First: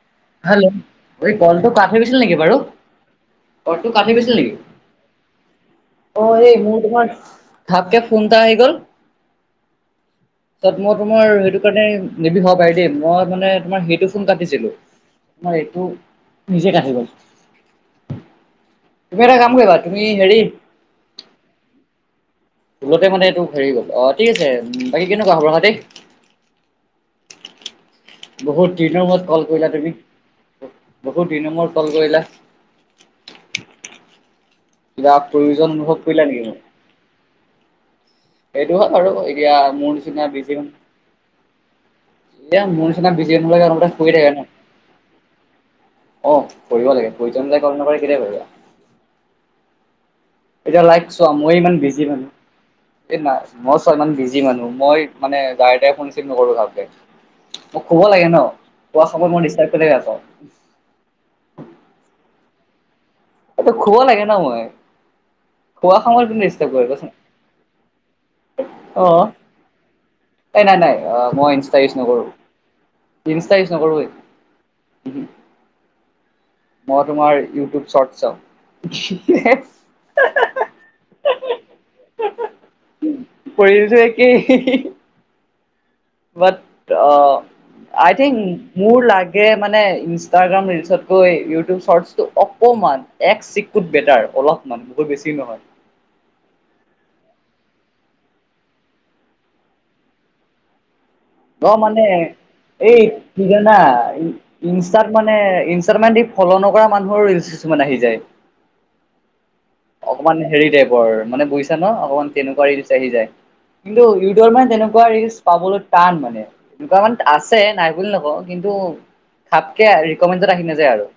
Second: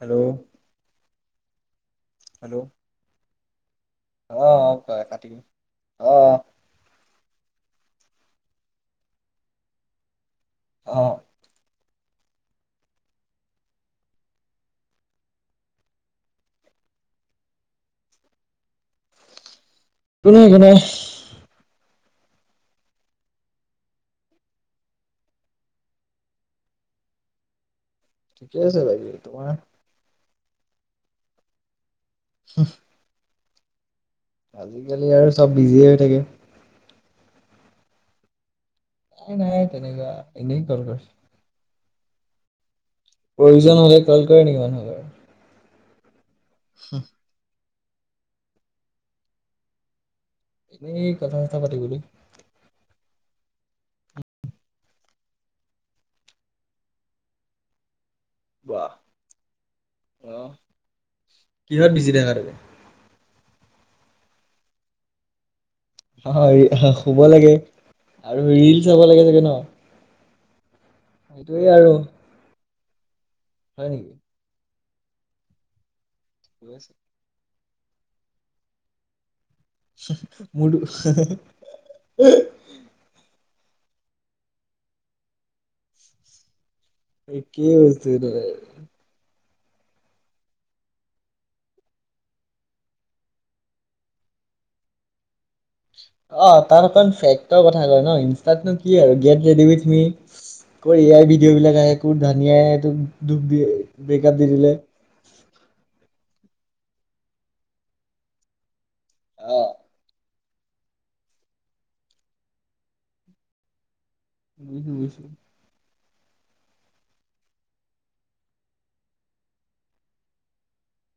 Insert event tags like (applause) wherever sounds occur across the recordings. Hello. Hello এই কলটো কাত হৈ গৈছিল নেকি বাৰু। হেল্ল' কলটো কাাটি গৈছিল অ নেকি, কয় কাটি অ' এই মোৰ তোমাৰ ঘাপকে ফোন এটা আহি গ'ল তাত মই অ তোমাৰ সেইটো কাৰণে নিবি হ'ব পাৰে দেই মই মানে তোমাৰ সেইটো ফোন কাটিছিলোঁ। তোমাৰ এইটো নিজে কাটি গ'ল। তুমি এটা কাম কৰিবা। তুমি হেৰি (unintelligible) ভুলতে মানে এইটো হেৰি গ'ল, অ ঠিক আছে বাকী কেনেকুৱা খবৰ খাতি? (inaudible) বহুত আছে দিনৰ বাকী মূৰত কল তোমাৰ কৰিলা তুমি, বহুত দিনৰ মূৰত কল কৰিলা। (unintelligible) আজিকালি কিবা আৰু চব প্ৰয়োজন বিজিয়ে অনুভৱ হৈ থাকে। কৰিলা নেকি সেইটোৱে আৰু নাই এতিয়া নাই মোৰ তেনেকুৱা নিচিনা এনেই বিজি মানুহ। কল কৰে এইয়া মোৰ নিচিনা ফিজি মানুহ প্ৰয়োজন হলে এনিটাইম শুই কল থাকো কৰে ন। নেকি মানুহ বাৰু অ কৰিব লাগে প্ৰয়োজন চাই কল নকৰি কেতিয়া কৰিবা? এতিয়া লাইক এনেই চোৱা কথা মই চথা ইমান পাতিবলৈ বিজি মানুহ। এই নাই মই চোৱা ইমান বিজি মানুহ মই মানে যাৰ তাৰ ফোন ৰিচিভ নকৰো ভালকে। মোক ক'ব লাগে ন, বাহ শুৱা সময়ত ডিষ্টাৰ্ব কেনেকে আক অ কিহত বিজি থাকা তুমি? এইটো শুব লাগে ন মই। শুৱা সময়ত কোনে ডিষ্টাৰ্ব কৰে অ কোৱাচোন শুব লাগে আৰু ৰিল চাব অ লাগে চাগে ন? এই নাই নাই মই সেইটোয়ে ইনষ্টা আৰু ইউজ নকৰোঁ ইনষ্টা ইউজ হয় নকৰোৱে। নেকি মই তোমাৰ ইউটিউব শৰ্ট চাও - (unintelligible) পৰে যে একেই। বাট একেই বস্তু আই থিংক - মোৰ লাগে মানে ইনষ্টাগ্ৰাম ৰিলচতকৈ ইউটিউব শৰ্টছটো অকমান - এক চিকুট বেটাৰ অলপমান বহুত বেছি নহয়। অ তাৰ অকণ ফেকটৰ কথা কয় ন ইনষ্টাতনো কি আৰু গেট ৰেডি ইউথ মি। ক এ আই ভিডিঅ' অ' বিলাক আহে মানে ক ধনিয়াইো তোক দুখ দি ব্ৰেকআপ দি দিলে। তাত মানে ইনষ্টাআইডিত ফ্লু নকৰা মানুহৰো ৰিলচ কিছুমান আহি যায়। অ। অকমান হেৰি টাইপৰ মানে বুজিছা ন অকণমান তেনেকুৱা ৰিলচ আহি যায়। কিন্তু ইউটিউবৰ মানে বুজিছো তেনেকুৱা বুজিছো ৰিলচ পাবলৈ - টান মানে, এনেকুৱা মানে আছে নাই বুলি নকওঁ কিন্তু - ফাতকে ৰিকমেণ্ডড আহি নাযায় আৰু।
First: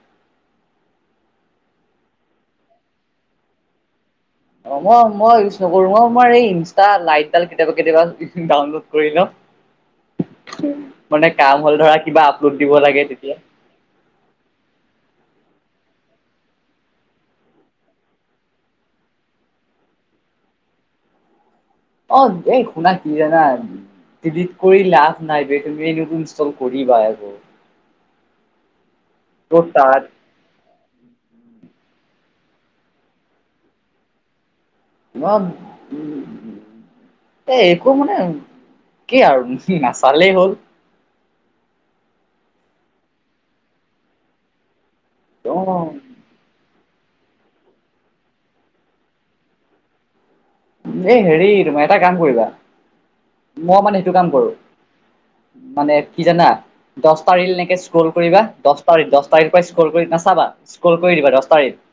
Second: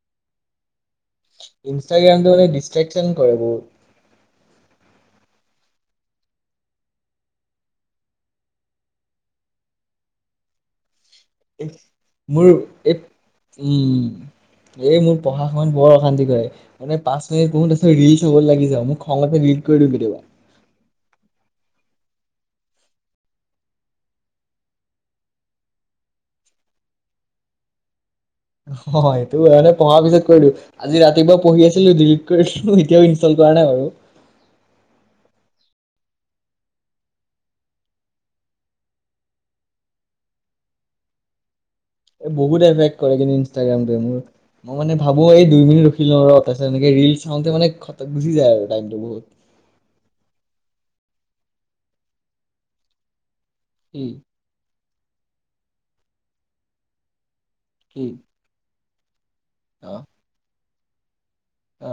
ইনষ্টাগ্ৰামটো ডিষ্টট্ৰেকশ্যন কৰে বহুত। অ মই মই ইউজ নকৰো মই ম‌ই এই ইনষ্টা লাইটডাল কেতিয়াবা কেতিয়াবা ডাউনলোড কৰি ল‌ও। (inaudible) মানে কাম হ'ল ধৰা কিবা মোৰ আপলোড দিব এই লাগে তেতিয়া। উম, এই মোৰ পঢ়া সময়ত বৰ অশান্তি কৰে। মানে পাঁচ মিনিট পঢ়ো তাৰপিত ৰিল হ'ব লাগি যাও মই খংতে ডিলিট কৰি দিও কেতিয়াবা। অ এই শুনা কি জানা? ডিলিট কৰি লাভ নাই বে তুমি এনেও চোন ইনষ্টল কৰিবা আকৌ। অ এইটো পঢ়াৰ ত' এনেই তাত পিছত কৰি দিওঁ। আজি ৰাতিপুৱা পঢ়ি আছিলো ডিলিট কৰি দিলো এতিয়াও ইনষ্টল কৰা নাই বাৰু। (unintelligible) এ একো মানে কি আৰু নাচালেই হ'ল। এই বহুত এফেক্ট কৰে কিন্তু ইনষ্টাগ্ৰামটোৱে মোৰ মই মানে ভাবো এই অ দুই মিনট ৰখিল‌ও ৰ- তাৰপিছত এনেকে ৰিল চাওঁতে মানে গুচি যায় আৰু টাইমটো বহুত। (unintelligible) এই হেৰি তুমি এটা কাম কৰিবা, মইও কি মানে সেইটো কাম কৰোঁ। (unintelligible) মানে কি জানা দহটা ৰিল এনেকে কি স্ক্ৰল কৰিবা। দহ (unintelligible) দহটা ৰিল। ‌ দহটা ৰিল পৰা অ স্ক্ৰল কৰি নাচাবা। স্ক্ৰল কৰি দিবা দহটা ৰিল (unintelligible) অ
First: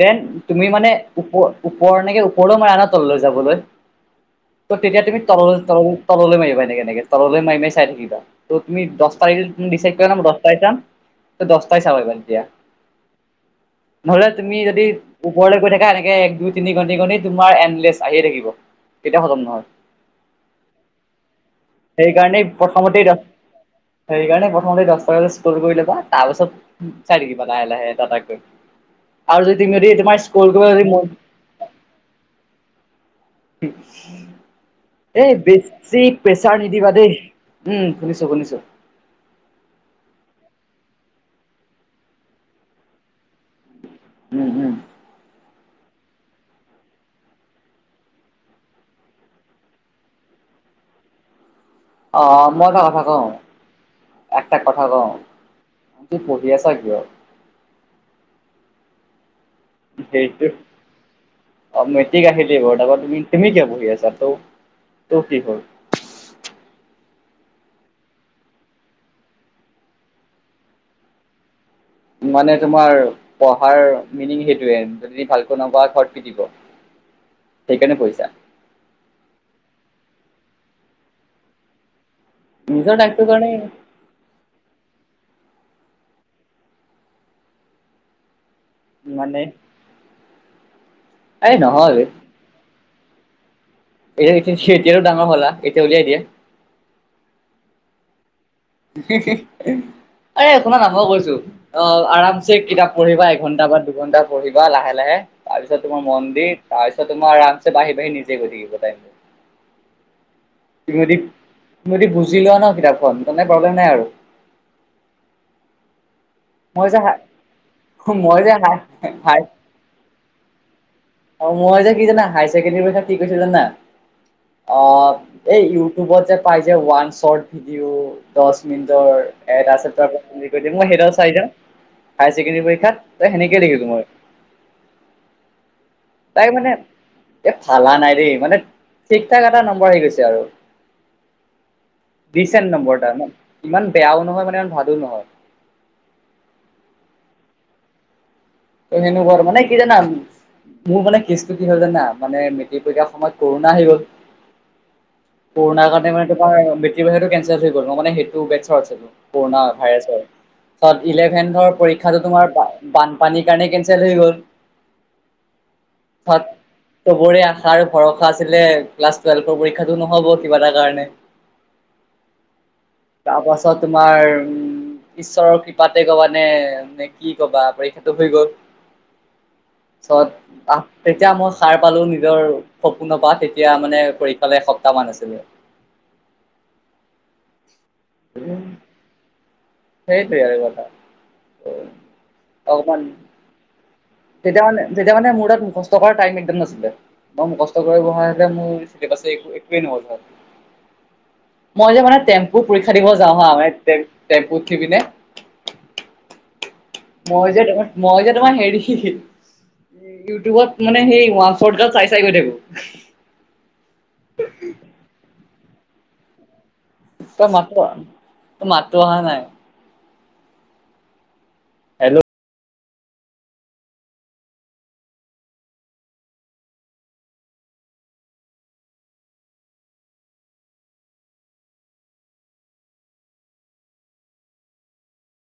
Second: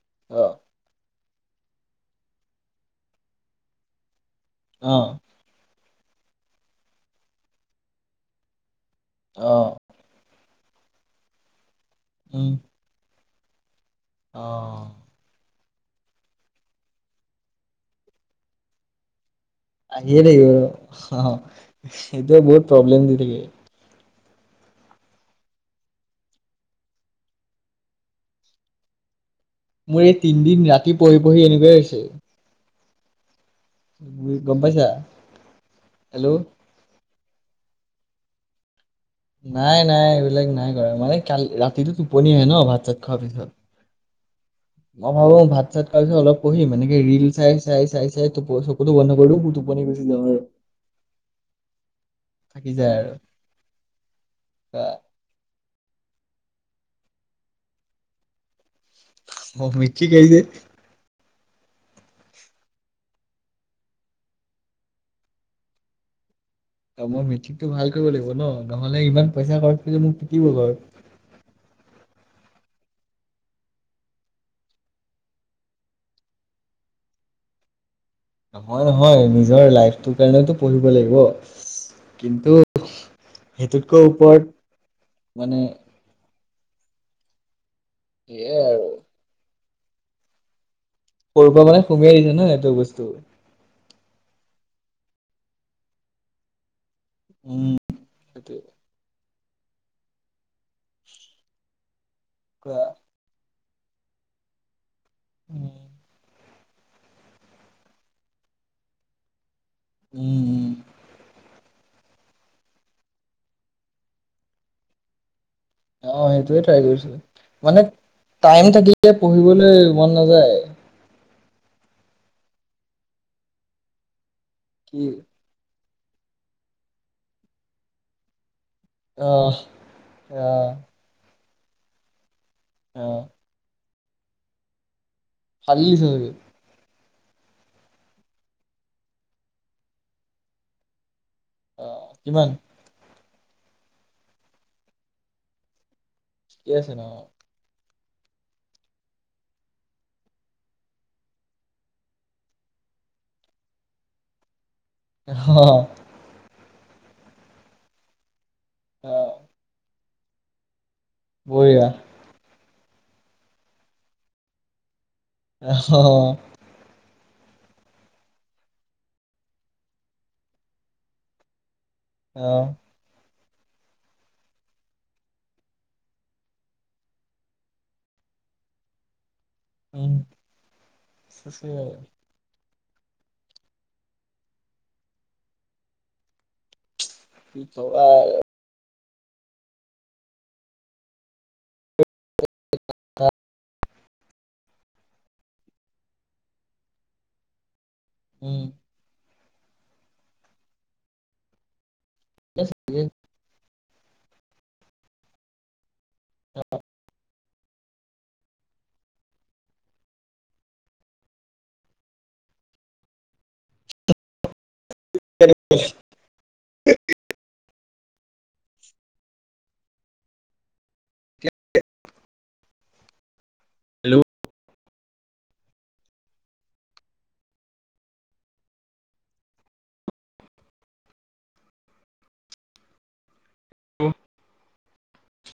দেন অ তুমি মানে ওপ (unintelligible) ওপৰ এনেকে ওপৰলৈ মাৰা ন তললৈ যাবলৈ (unintelligible) ত অ তেতিয়া তুমি তললৈ (unintelligible) তললৈ মাৰিবা এনেকে-এনেকে তললৈ মাৰি-মাৰি চাই থাকিবা। (unintelligible) ত তুমি দহটা ৰিল অ ডিচাইড কৰিবা ন দহটা চাম। ত দহটাই চাব পাৰিবা। (unintelligible) উম (inaudible) নহলে অ তুমি যদি ওপৰলৈ গৈ থাকা এনেকে এক, দুই, তিনি গণি-গণি (unintelligible) তোমাৰ এনলেছ আহিয়ে থাকিব, কেতিয়া খতম নহয়। (unintelligible) আহিয়ে থাকিব আৰু অঁ (unintelligible) সেইকাৰণেই সেইটোৱেই বহুত প্ৰথমতেই প্ৰব্লেম দহ দি থাকে। সেইকাৰণে প্ৰথমতে দহটা ৰিল স্ক্ৰল কৰি লবা তাৰ পাছত (unintelligible) চাই থাকিবা লাহে-লাহে এটা-এটাকৈ আৰু যদি তুমি যদি তোমাৰ স্ত্ৰল কৰিব যদি মন (unintelligible) মোৰ সেই এনেকুৱাই হৈছে। (inaudible) গম পাইছা (unintelligible) এই বেছি হেল্ল' প্ৰেছাৰ নি নিদিবা দেই। উম! শুনিছোঁ-শুনিছোঁ। (inaudible) নাই-নাই, এইবিলাক নাই কৰা মানে কালি ৰাতিটো টোপনি আহে ন, ভাত-চাত খোৱাৰ পিছত। (unintelligible) উম-উম। (unintelligible) মই ভাবো ভাত-চাত খাই অলপ পঢ়িম, এনেকে ৰিল চাই-চাই-চাই-চাই (unintelligible) ত চকুতো বন্ধ কৰোঁ (unintelligible) টোপনি গুচি যাওঁ আৰু। (inaudible) অঁ মই থাকি এটা যায় কথা আৰু কওঁ? একটা কথা কওঁ? (unintelligible) তুমি পঢ়ি আছা কিয়? (inaudible) অঁ মিকি (unintelligible) যে। অঁ মেট্ৰিক আহিলেই বাৰু তাৰপৰা তুমি-তুমি কিয় পঢ়ি আছা? তৌ তোৰ কি হ'ল? (unintelligible) ত মই মেট্ৰিকটো ভাল কৰিব লাগিব ন, নহলে ইমান পইচা খৰচ কৰিছে মোক পিটিব ঘৰত। (unintelligible) মানে তোমাৰ পঢ়াৰ মিনিং সেইটোৱে যদি ভালকৈ নপঢ়া ঘৰত (unintelligible) দিব (inaudible) সেইকাৰণে পঢ়িছা? নহয়-নহয় নিজৰ লাইফটোৰ কাৰণেতো পঢ়িব লাগিব। (inaudible) কিন্তু নিজৰ লাইফটোৰ কাৰণে সেইটোতকৈ ওপৰত মানে (inaudible) এ (unintelligible) মানে? (unintelligible) সৰুৰ এই পৰা মানে নহয় খুবেই আহিছে ন এইটো বস্তু। (unintelligible) এতিয়া (unintelligible) এতিয়াটো ডাঙৰ হলা, এতিয়া উলিয়াই দিয়া। (unintelligible) উম! সেইটোৱেই। (inaudible) উ (unintelligible) আৰে অকনমান আৰম্ভ কৰিছোঁ। অ! আৰামছে কোৱা কিতাপ পঢ়িবা এঘণ্টা বা দুঘণ্টা পঢ়িবা লাহে-লাহে। (unintelligible) তাৰ উম পিছত তোমাৰ (unintelligible) মন্দিৰ তাৰপিছত তোমাৰ আৰামছে বাঢ়ি-বাঢ়ি নিজে গৈ থাকিব দে। উম-উম। (inaudible) তুমি যদি (inaudible) তুমি যদি বুজি লোৱা ন কিতাপখন তাৰমানে প্ৰব্লেম নাই আৰু। (unintelligible) অঁ! সেইটোৱেই ট্ৰাই মই যে কৰিছোঁ। মানে মই যে টাইম থাকিলে পঢ়িবলৈ মন নাযায়। (unintelligible) অঁ! মই যে কি জানা হায়াৰ ছেকেণ্ডাৰী পিছত কি কৰিছোঁ জানা? কি অঁ (unintelligible) এই ইউটিউবত যে পাই যে ওৱান শ্বৰ্ট ভিডিঅ' (unintelligible) দহ মিনিটৰ আহ এট আছে (unintelligible) বুলি কৈ আহ দিয়ে। মই সেইটো চাই যাওঁ হাইছেকেণ্ডাৰী পৰীক্ষা (unintelligible) আহ পৰীক্ষাত ত সেনেকেই লিখিলোঁ মই। (unintelligible) ফালিলি (unintelligible) তই (unintelligible) তাই মানে এ ফালা নাই ৰেই মানে ঠিক ঠাক এটা নম্বৰ আহি গৈছে। আৰু (inaudible) কিমান দিচেণ্ট নম্বৰটা মানে ইমান বেয়াও নহয় মানে ইমান ভালো নহয়। ঠিকে আছে ন ত হেনুকৰৰ্ম মানে কি ৰানা। মোৰ মানে কেছটো কি হ'ল জানা মানে মেটিক পৰিক্ষাৰ সময়ত কৰোণা আহি গ'ল। অ কৰোণাৰ অ কাৰণে মানে তোৰ মেট্ৰিক পৰীক্ষাটো কেনচেল হৈ গ'ল ন মানে সেইটো। টো বেটচৰ আছিলো পোৰানা পোৰনা ভাইৰাৰ্ষ্ট হয়। চব ইলেভেট বঢ়িয়া। পৰীক্ষা যে তোমাৰ বান পানীৰ কাৰণে কেনঞ্চেল হৈ গ'ল। তাত অ চবৰে আশা আৰু ভৰসা আছিলে ক্লাছ টুৱেলভৰ পৰীক্ষাতটো নহব কিবা এটা কাৰণে। আহ তাৰপাছত তোমাৰ উম- ঈশ্বৰৰ কৃপাতে কবা নে নে কি কবা পৰীক্ষা। হৈ গল তেতিয়া মই সাৰ পালো নি নিজৰ সপোনৰ পৰা তেতিয়া মানে পৰীক্ষালৈ এসপ্তাহ মান আছিলে। কি কবা। সেইটোৱে আৰু কথা অকমান। তেতিয়া মানে তেতিয়া মানে মোৰ তাত মুখষ্ট কৰা টাইম একদম নাছিলে বাই মুখষ্ট কৰিবা মোৰ। তাৰপাছে একোৱে নহ'ল মই যে মানে টম্পু পৰীক্ষা দিব যাওঁ। হ তে তেম পুট উঠিকিনে। অ মই যে তোমাৰ মই যে তোমাৰ হেৰি। ইউটিউবত মানে সেই ওৱান শৰ্ট গ চাই চাই গৈ থাকো। খ (unintelligible) মাতো অ মাতো অহা নাই। এক হেল্ল' হেল্ল' উ (unintelligible)